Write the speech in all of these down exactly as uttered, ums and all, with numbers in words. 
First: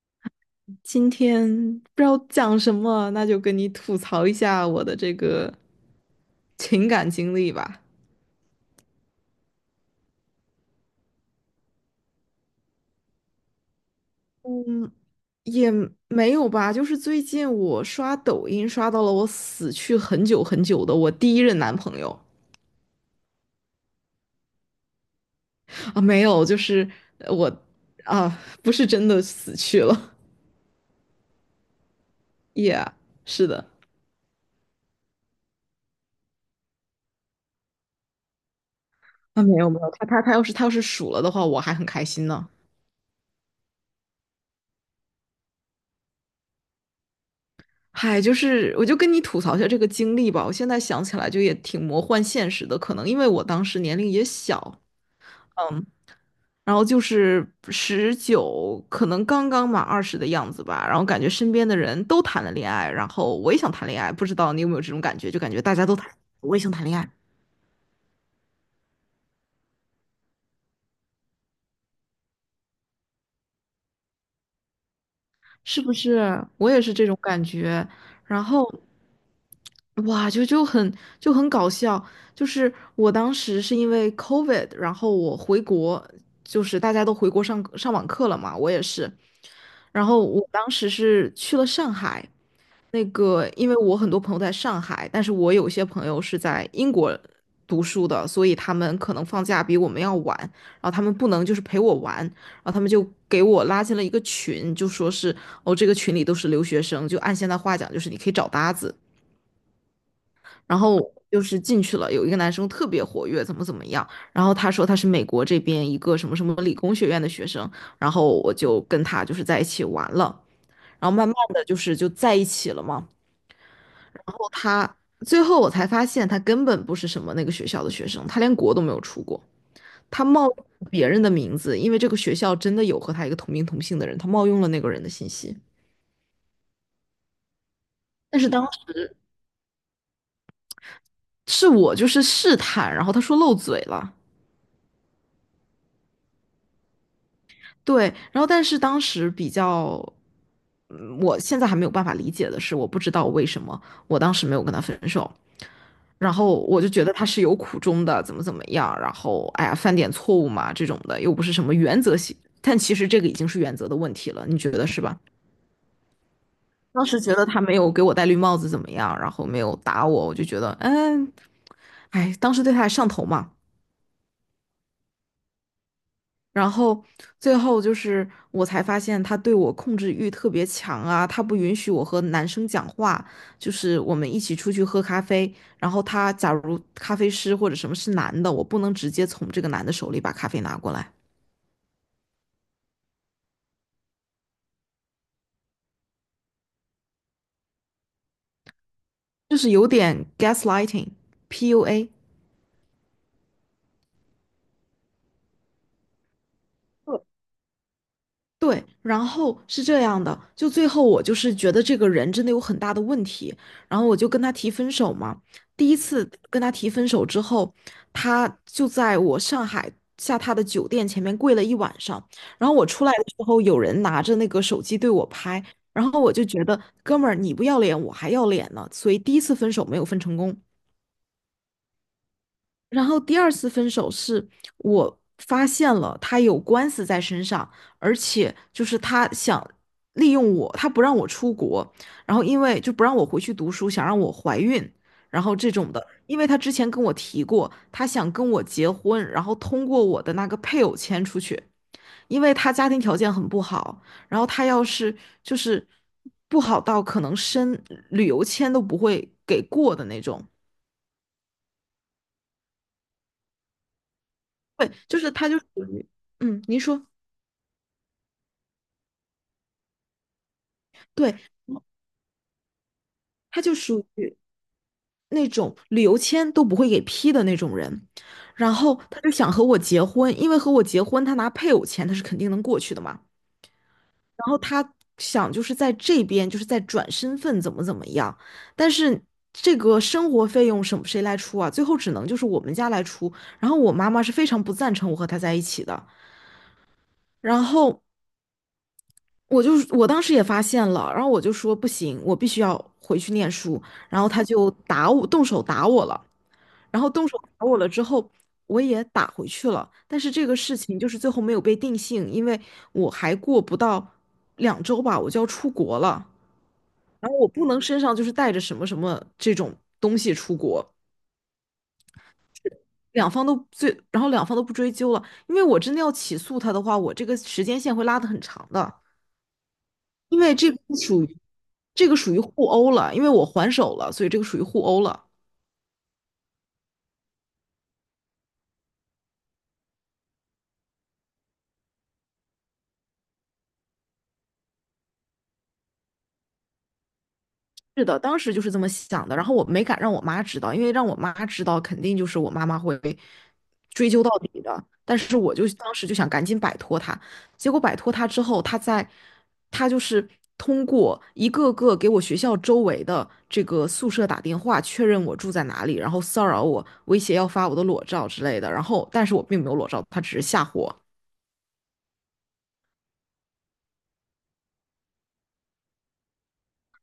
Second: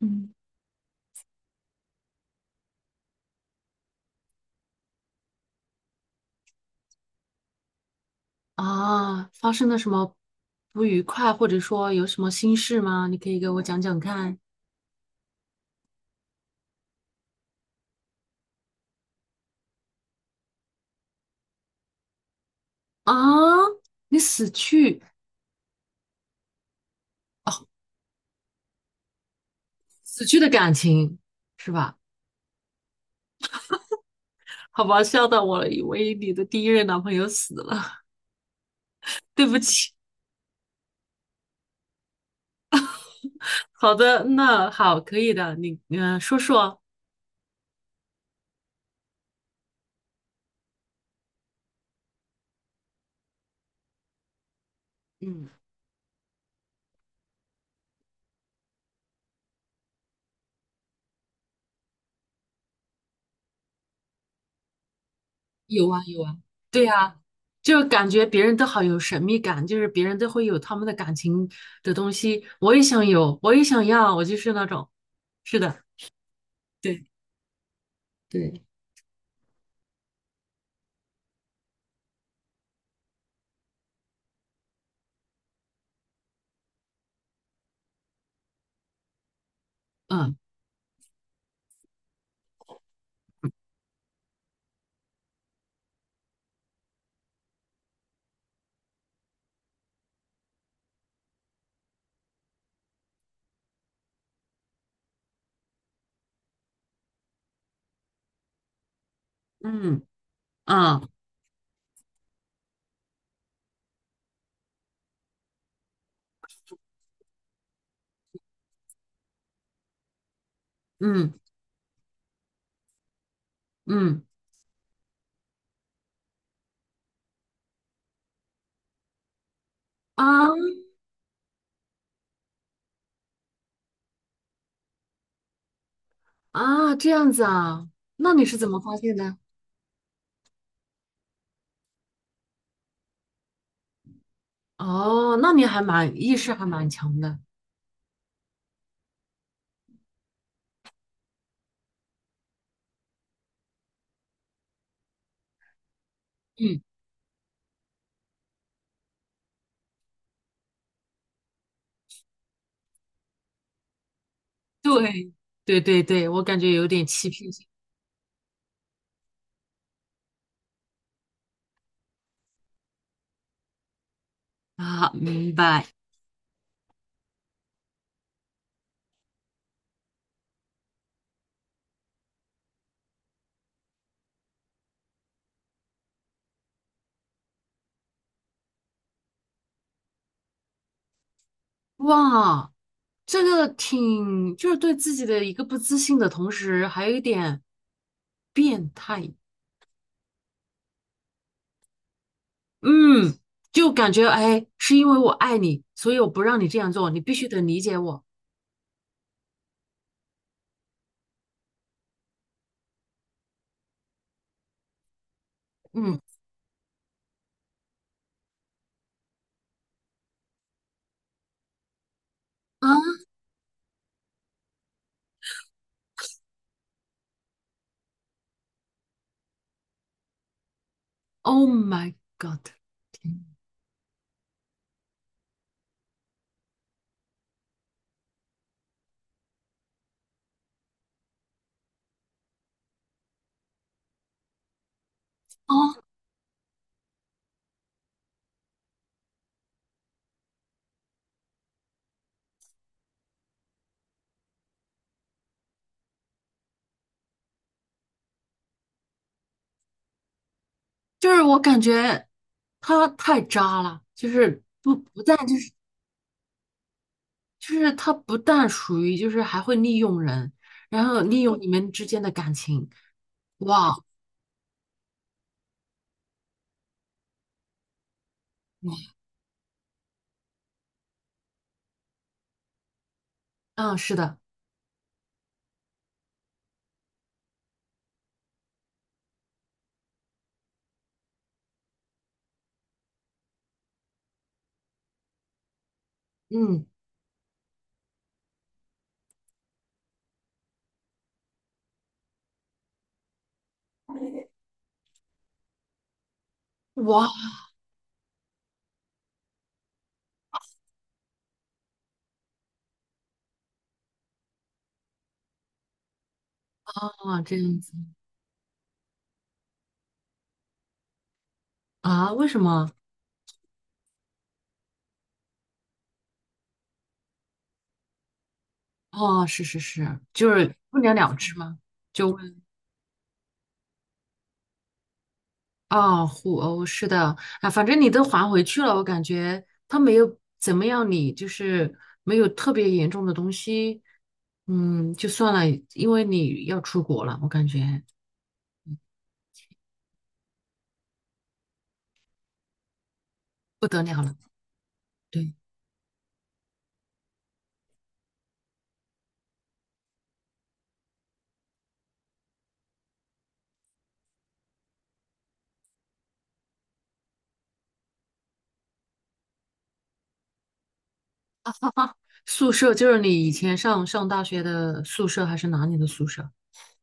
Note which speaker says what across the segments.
Speaker 1: 嗯。
Speaker 2: 今天不知道讲什么，那就跟你吐槽一下我的这个情感经历吧。
Speaker 1: 啊，发生了什么不愉快，或者说有什么心事吗？你可以给我讲讲看。
Speaker 2: 嗯，也没有吧，就是最近我刷抖音刷到了我死去很久很久的我第一任男朋友
Speaker 1: 啊。你死去
Speaker 2: 啊，没有，就是呃我啊，不是真的死去了
Speaker 1: 死去的感情是吧？
Speaker 2: ，yeah，是的，
Speaker 1: 好吧，笑到我了，以为你的第一任男朋友死了。
Speaker 2: 啊，
Speaker 1: 对
Speaker 2: 没
Speaker 1: 不
Speaker 2: 有没有，
Speaker 1: 起。
Speaker 2: 他他他要是他要是数了的话，我还很开心呢。
Speaker 1: 好的，那好，可以的。你嗯、呃说说。
Speaker 2: 嗨，就是我就跟你吐槽一下这个经历吧。我现在想起来就也挺魔幻现实的，可能因为我当时年龄也小，
Speaker 1: 嗯，
Speaker 2: 嗯，然后就是十九，可能刚刚满二十的样子吧。然后感觉身边的人都谈了恋爱，然后我也想谈恋爱，不知道你有没有这种感觉？就感觉大家
Speaker 1: 有
Speaker 2: 都
Speaker 1: 啊
Speaker 2: 谈，
Speaker 1: 有啊，
Speaker 2: 我也想谈
Speaker 1: 对
Speaker 2: 恋爱，
Speaker 1: 呀，就感觉别人都好有神秘感，就是别人都会有他们的感情的东西，我也想有，我也想要，我就是那种。是
Speaker 2: 是
Speaker 1: 的。
Speaker 2: 不是？我也是
Speaker 1: 对。
Speaker 2: 这种感觉。然
Speaker 1: 对，
Speaker 2: 后，哇，就就很就很搞笑。就是我当时是因为 COVID，然后我回国，就是大家都回国上上网课了嘛，我也是。然后
Speaker 1: 嗯
Speaker 2: 我当时是去了上海，那个，因为我很多朋友在上海，但是我有些朋友是在英国读书的，所以他们可能放假比我们要晚，然后他们不能就是陪我玩，然后他们就给我拉进了一个群，就说是哦，这个群里都是留学生，就按现在话讲，就是你可以找搭子。
Speaker 1: 嗯，
Speaker 2: 然后
Speaker 1: 啊，
Speaker 2: 就是进去了，有一个男生特别活跃，怎么怎么样，然后他说他是美国这边一个什么什么理工学院的学生，然后我就跟他就是在一起玩了，然后慢
Speaker 1: 嗯
Speaker 2: 慢的就是就在一起了嘛。
Speaker 1: 嗯，
Speaker 2: 然后他最后我才发现，他根本不是什么那个学校的学生，他连国都没有出过，
Speaker 1: 啊。
Speaker 2: 他冒用别人的名字，因为这个学校真的有和他一个同名同姓的人，他冒用了那个人的信息。
Speaker 1: 啊，这样子啊，那
Speaker 2: 但
Speaker 1: 你
Speaker 2: 是
Speaker 1: 是
Speaker 2: 当
Speaker 1: 怎
Speaker 2: 时
Speaker 1: 么发现的？
Speaker 2: 是我就是试探，然后他说漏嘴了，
Speaker 1: 哦，那你还蛮意识还蛮强的。
Speaker 2: 对，然后但是当时比较，嗯我现在还没有办法理解的是，我不知道为什么我当时没有跟他分手，然后
Speaker 1: 嗯，
Speaker 2: 我就觉得他是有苦衷的，怎么怎么样，然后哎呀犯点错误嘛这种的，又不是什么原则性，但其实这个已经是原则的问题了，你觉得是吧？
Speaker 1: 对对对对，我感觉有点
Speaker 2: 当时
Speaker 1: 欺
Speaker 2: 觉得
Speaker 1: 骗
Speaker 2: 他
Speaker 1: 性。
Speaker 2: 没有给我戴绿帽子怎么样，然后没有打我，我就觉得嗯，哎，当时对他还上头嘛。
Speaker 1: 啊，明白。
Speaker 2: 然后最后就是我才发现他对我控制欲特别强啊，他不允许我和男生讲话，就是我们一起出去喝咖啡，然后他假如咖啡师或者什么是男的，我不能直接从这个男的手里把咖啡拿过来，
Speaker 1: 哇，这个挺就是对自己的一个不自信的同时，还有一点变态。
Speaker 2: 就是有点 gaslighting，P U A。
Speaker 1: 嗯，就感觉哎，是因为我爱你，所以我不让你这样做，你必须得理解我。
Speaker 2: 对，然后是这样的，就最后我就是觉得这个人真的有很大的问题，然后我就跟他提分手嘛。第一
Speaker 1: 嗯。
Speaker 2: 次跟他提分手之后，他就在我上海下榻的酒店前面跪了一晚上，然后我
Speaker 1: 啊。
Speaker 2: 出来的时候，有人拿着那个手机对我拍，然后我就觉得哥们儿你不要脸我还要脸呢，所以第一次分手没有分成功。
Speaker 1: Oh my God！
Speaker 2: 然后第二次分手是我发现了他有官司在身上，而且就是他想利用我，他不让我出国，然后因为就不让我回去读书，想让我怀孕，然后这种
Speaker 1: 哦，
Speaker 2: 的，因为他之前跟我提过，他想跟我结婚，然后通过我的那个配偶签出去，因为他家庭条件很不好，然后他要是就是不好到可能申旅游签都不会给过的那种，
Speaker 1: 就是我感觉他太渣了，就是
Speaker 2: 对，
Speaker 1: 不
Speaker 2: 就
Speaker 1: 不
Speaker 2: 是
Speaker 1: 但
Speaker 2: 他
Speaker 1: 就
Speaker 2: 就属
Speaker 1: 是
Speaker 2: 于，嗯，您说。
Speaker 1: 就是他不但属于就是还会利用人，然后
Speaker 2: 对，
Speaker 1: 利用你们之间的感情。
Speaker 2: 他就
Speaker 1: 哇，
Speaker 2: 属于那种旅游签都不会给批的那种人，然后他就想和我结婚，因为和我结婚，他拿配偶钱他是肯定能过去的嘛。
Speaker 1: 嗯，是的，
Speaker 2: 然后他想就是在这边就是在转身份怎么怎么样，但是这个生活费用什么谁来出啊？最后只能就是我们家来出。然后我妈妈是非常不赞成我和他在一起的，
Speaker 1: 嗯。
Speaker 2: 然后。我就我当时也发现了，然后我就说不行，我必须要回去念书，然后他就 打我，动手打我了。然后动
Speaker 1: 哇，
Speaker 2: 手打我了之后，我也打回去了，但是这个事情就是最后没有被定性，因为我还过不到两周吧，我就要出国了，然后我
Speaker 1: 这
Speaker 2: 不
Speaker 1: 样
Speaker 2: 能
Speaker 1: 子
Speaker 2: 身上就是带着什么什么这种东西出国，
Speaker 1: 啊？为什么？
Speaker 2: 两方都最，然后两方都不追究了，因为我真的要起诉他的话，我这个时间线会拉得很长的，
Speaker 1: 哦，是是是，
Speaker 2: 因
Speaker 1: 就
Speaker 2: 为这
Speaker 1: 是
Speaker 2: 个不
Speaker 1: 不了
Speaker 2: 属
Speaker 1: 了
Speaker 2: 于
Speaker 1: 之吗？
Speaker 2: 这个属于互殴了，因为我还手了，所以这个属于互殴了。
Speaker 1: 哦，互殴是的。啊，反正你都还回去了，我感觉他没有怎么样你，就是没有特别严重的东西，嗯，就算了，因为你要出国了，我感觉
Speaker 2: 是的，当时就是这么想的，然后我没敢让我妈知道，因为让我妈知道，肯定就是我妈妈会
Speaker 1: 不得
Speaker 2: 追
Speaker 1: 了
Speaker 2: 究到
Speaker 1: 了。
Speaker 2: 底的。但是
Speaker 1: 对，
Speaker 2: 我就当时就想赶紧摆脱她，结果摆脱她之后，她在，她就是通过一个个给我学校周围的这个宿舍打电话确认我住在哪里，然后骚扰我，威胁要发我的裸照之类的。然后，但是我并没有裸照，她只是吓唬我。
Speaker 1: 宿舍就是你以前上上大学的宿舍还是哪里的宿舍？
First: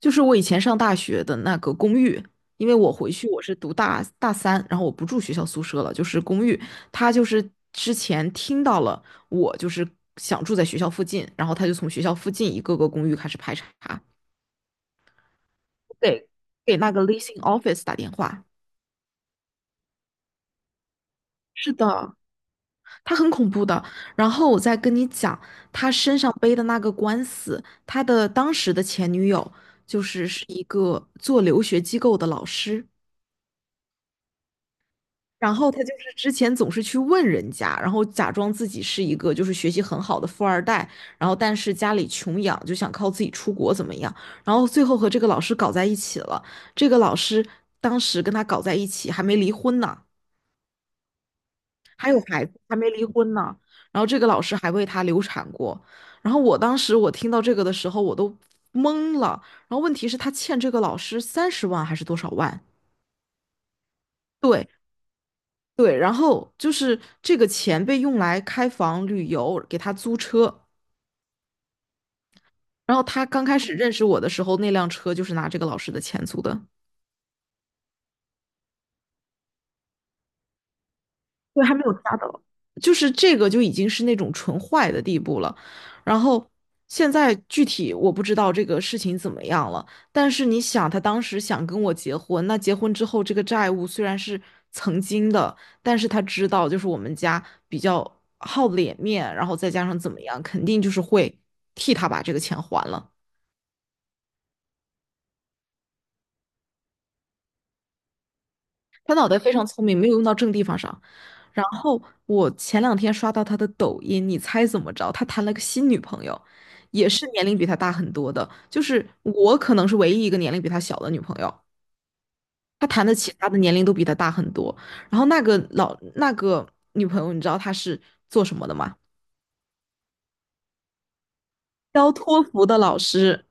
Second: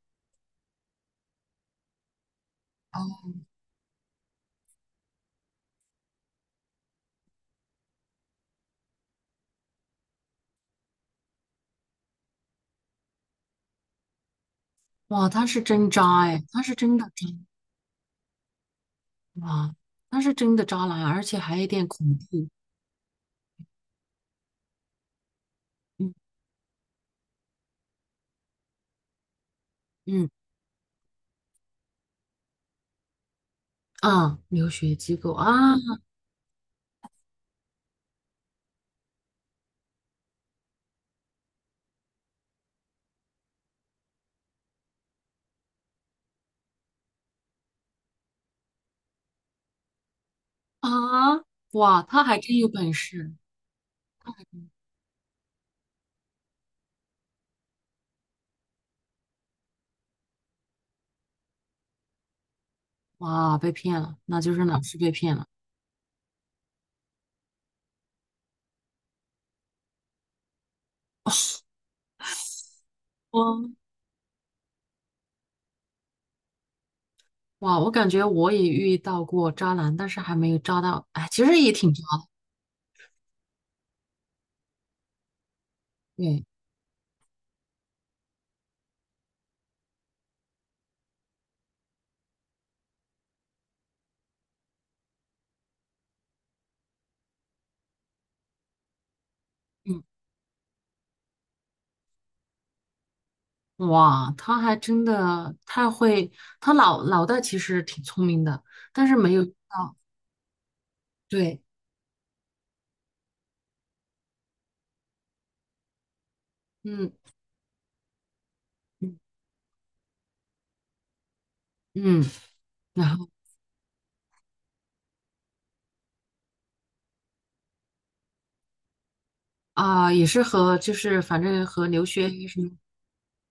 Speaker 2: 就是我以前上大学的那个公寓，因为我回去
Speaker 1: 哦。
Speaker 2: 我是读大大三，然后我不住学校宿舍了，就是公寓。他就是之前听到了我就是想住在学校附近，然后他就从学校附近一个个公寓开始排查，
Speaker 1: 哇，他是真渣
Speaker 2: 给
Speaker 1: 哎，他是
Speaker 2: 给那
Speaker 1: 真
Speaker 2: 个
Speaker 1: 的渣。
Speaker 2: leasing office 打电话。
Speaker 1: 哇，他是真的渣男，而且还有
Speaker 2: 是
Speaker 1: 点
Speaker 2: 的，
Speaker 1: 恐怖。
Speaker 2: 他很恐怖的。然后我再跟你讲，他
Speaker 1: 嗯
Speaker 2: 身上背的那个官司，他的当时的前女友就是
Speaker 1: 嗯，
Speaker 2: 是一个做留学机构的老师。
Speaker 1: 啊，留学机构
Speaker 2: 然后
Speaker 1: 啊。
Speaker 2: 他就是之前总是去问人家，然后假装自己是一个就是学习很好的富二代，然后但是家里穷养，就想靠自己出国怎么样？然后最后和这个老师搞在一起了。这个老师当时跟他搞在一起，还没离婚呢，
Speaker 1: 啊，哇，
Speaker 2: 还有
Speaker 1: 他还
Speaker 2: 孩子，
Speaker 1: 真有
Speaker 2: 还没
Speaker 1: 本
Speaker 2: 离婚
Speaker 1: 事。
Speaker 2: 呢。然后这个老师还为他流产过。然后我当时我听到这个的时候，我都懵了。然后问题是，他欠这个老师三十万还是多少万？
Speaker 1: 哇，被骗了，那就是
Speaker 2: 对，
Speaker 1: 老师被骗了。
Speaker 2: 对，然后就是这个钱被用来开房、旅游，给他租车。然后他刚开始
Speaker 1: 嗯，
Speaker 2: 认识我的时候，那辆车就是拿这个老师的钱租的。
Speaker 1: 哇，我感觉我也遇到过渣男，但是还没有渣到，哎，其实
Speaker 2: 对，
Speaker 1: 也
Speaker 2: 还没
Speaker 1: 挺
Speaker 2: 有
Speaker 1: 渣
Speaker 2: 加
Speaker 1: 的。
Speaker 2: 的，就是这个就已经是那种纯坏的地步了。然
Speaker 1: 对。
Speaker 2: 后现在具体我不知道这个事情怎么样了，但是你想，他当时想跟我结婚，那结婚之后这个债务虽然是曾经的，但是他知道就是我们家比较好脸面，然后再加上
Speaker 1: 嗯，
Speaker 2: 怎么样，肯定就是会替他把这个钱还了。
Speaker 1: 哇，他还真的太会，他脑脑袋其实挺聪明的，但是
Speaker 2: 他脑
Speaker 1: 没
Speaker 2: 袋
Speaker 1: 有
Speaker 2: 非
Speaker 1: 遇
Speaker 2: 常聪
Speaker 1: 到。
Speaker 2: 明，没有用到正地方上。
Speaker 1: 对，
Speaker 2: 然后我前两天刷到他的抖音，你猜怎么着？他谈了个新女朋友，也
Speaker 1: 嗯
Speaker 2: 是年龄比他大很多的，就是
Speaker 1: 嗯
Speaker 2: 我可能是唯一一个年龄比他小的女朋友。
Speaker 1: 嗯，
Speaker 2: 他谈的
Speaker 1: 然后
Speaker 2: 其他的年龄都比他大很多。然后那个老那个女朋友，你知道她是做什么的吗？
Speaker 1: 啊，也是和就是反正和留
Speaker 2: 教
Speaker 1: 学啊
Speaker 2: 托
Speaker 1: 什
Speaker 2: 福
Speaker 1: 么。
Speaker 2: 的老师。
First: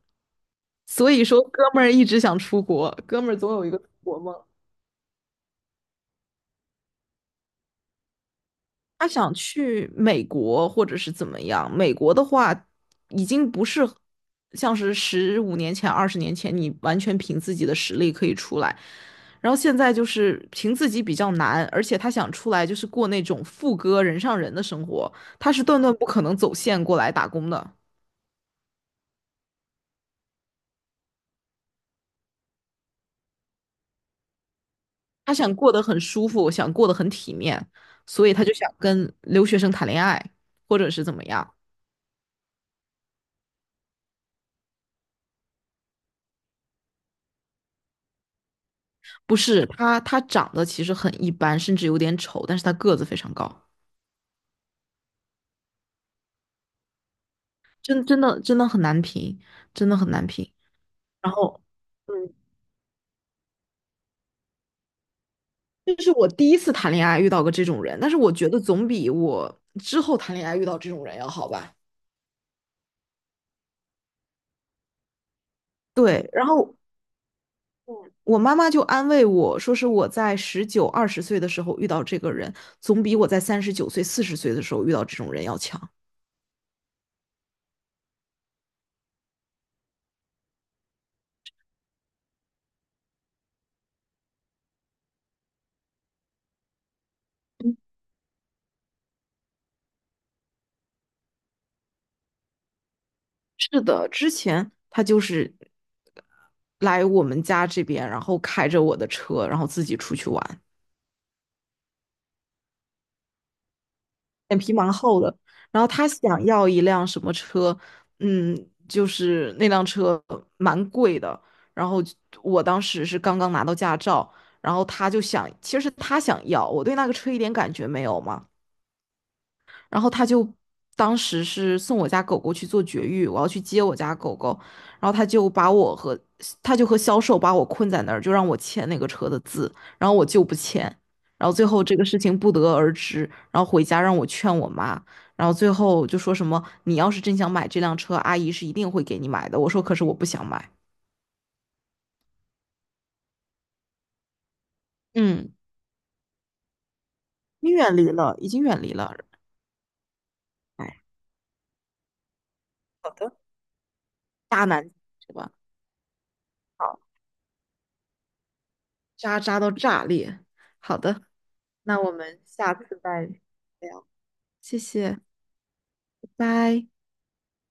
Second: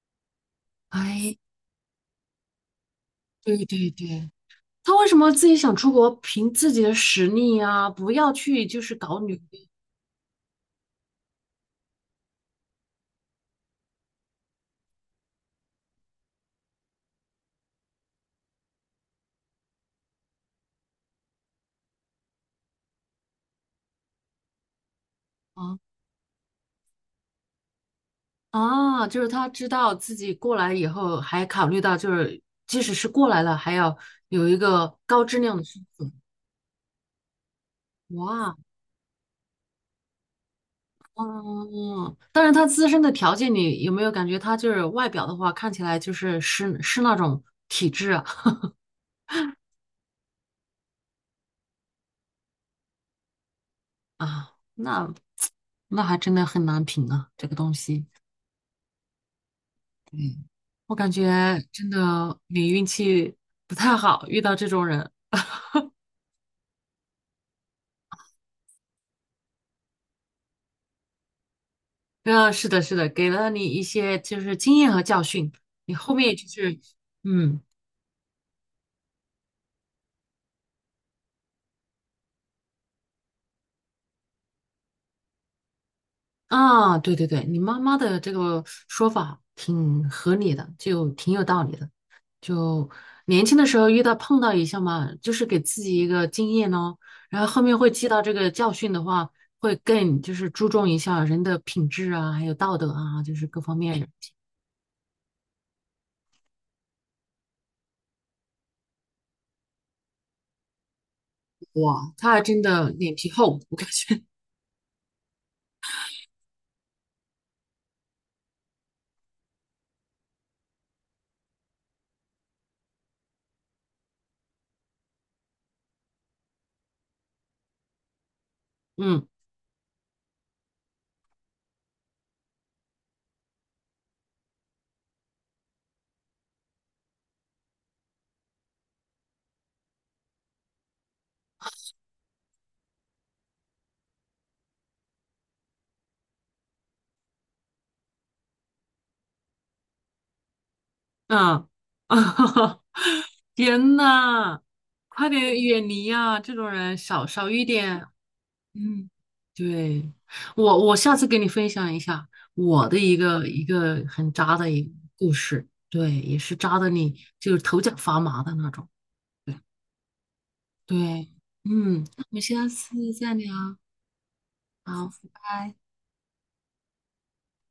Speaker 2: 所以
Speaker 1: 哎，
Speaker 2: 说，哥们儿一直想出国，哥们儿总
Speaker 1: 对
Speaker 2: 有一个出
Speaker 1: 对
Speaker 2: 国
Speaker 1: 对，
Speaker 2: 梦。
Speaker 1: 他为什么自己想出国，凭自己的实力啊，不要去就是
Speaker 2: 他
Speaker 1: 搞
Speaker 2: 想
Speaker 1: 女。
Speaker 2: 去美国或者是怎么样？美国的话，已经不是像是十五年前、二十年前，你完全凭自己的实力可以出来。然后现在就是凭自己比较难，而且他想出来就是过那种副歌人上人的生活，他是
Speaker 1: 啊。
Speaker 2: 断断不可能走线过来打工的。
Speaker 1: 啊，就是他知道自己过来以后，还考虑到就是即使是过来了，还要有一个高
Speaker 2: 他
Speaker 1: 质
Speaker 2: 想
Speaker 1: 量的
Speaker 2: 过得
Speaker 1: 生
Speaker 2: 很
Speaker 1: 活。
Speaker 2: 舒服，想过得很体面，所以他就
Speaker 1: 哇，
Speaker 2: 想跟留学生谈恋爱，或者是怎么样。
Speaker 1: 嗯，但是他自身的条件，你有没有感觉他就是外表的话，看起来就是是是那种体质啊？
Speaker 2: 不是，他他长得其实很一般，甚至有点丑，但是他个子非常高。
Speaker 1: 啊，那那还真的很难评啊，这个东西。
Speaker 2: 真真的真的很难评，真的很难
Speaker 1: 嗯，
Speaker 2: 评。
Speaker 1: 我感觉
Speaker 2: 然后，
Speaker 1: 真
Speaker 2: 嗯，
Speaker 1: 的你运气不太好，遇到这种人。
Speaker 2: 这是我第一次谈恋爱遇到过这种人，但是我觉得总比我之后谈恋爱遇到这种人要好吧。
Speaker 1: 啊，是的，是的，给了你一些就是经验和教训，你后
Speaker 2: 对，
Speaker 1: 面
Speaker 2: 然
Speaker 1: 就
Speaker 2: 后
Speaker 1: 是嗯。
Speaker 2: 嗯我妈妈就安慰我说，是我在十九、二十岁的时候遇到这个人，总比我在三十九岁、四十岁的时候遇到这种人要强。
Speaker 1: 啊，对对对，你妈妈的这个说法挺合理的，就挺有道理的。就年轻的时候遇到碰到一下嘛，就是给自己一个经验咯，然后后面会记到这个教训的话，会更就是注重一下人的品质啊，还有道德啊，就是各方
Speaker 2: 是的，
Speaker 1: 面。
Speaker 2: 之前他就是来我们家这边，然后开着我的车，然后自己出去玩。
Speaker 1: 哇，他还真的脸皮厚，我感觉。
Speaker 2: 脸皮蛮厚的。然后他想要一辆什么车，嗯，就是那辆车蛮贵的。然后我当时是刚刚拿到驾照，然后他就想，其实他想要，我对那个车一点感觉没有嘛。
Speaker 1: 嗯
Speaker 2: 然后他就当时是送我家狗狗去做绝育，我要去接我家狗狗，然后他就把我和他就和销售把我困在那儿，就让我签那个车的字，然后我就不签，然后最后这个事情不得而知，然后回家让我劝我妈，然后最后就说什么你要是真想买这辆车，阿姨是一定会给你买的，我说可是我不想买，
Speaker 1: 嗯。啊，天呐，快
Speaker 2: 嗯，
Speaker 1: 点远离啊，这种人少少一
Speaker 2: 你远
Speaker 1: 点。
Speaker 2: 离了，已经远离
Speaker 1: 嗯，
Speaker 2: 了，
Speaker 1: 对，我我
Speaker 2: 哎，
Speaker 1: 下次给你分享一下我的
Speaker 2: 好
Speaker 1: 一
Speaker 2: 的，
Speaker 1: 个一个很渣
Speaker 2: 渣
Speaker 1: 的一
Speaker 2: 男
Speaker 1: 个故
Speaker 2: 是吧？
Speaker 1: 事，对，也是渣的
Speaker 2: 好，
Speaker 1: 你就是头脚发麻的那种，
Speaker 2: 渣
Speaker 1: 对
Speaker 2: 渣到炸裂，好的。
Speaker 1: 对。
Speaker 2: 那
Speaker 1: 嗯，
Speaker 2: 我
Speaker 1: 那我
Speaker 2: 们
Speaker 1: 们下
Speaker 2: 下次
Speaker 1: 次
Speaker 2: 再
Speaker 1: 再聊。
Speaker 2: 聊，谢
Speaker 1: 好，
Speaker 2: 谢，
Speaker 1: 拜拜。
Speaker 2: 拜拜。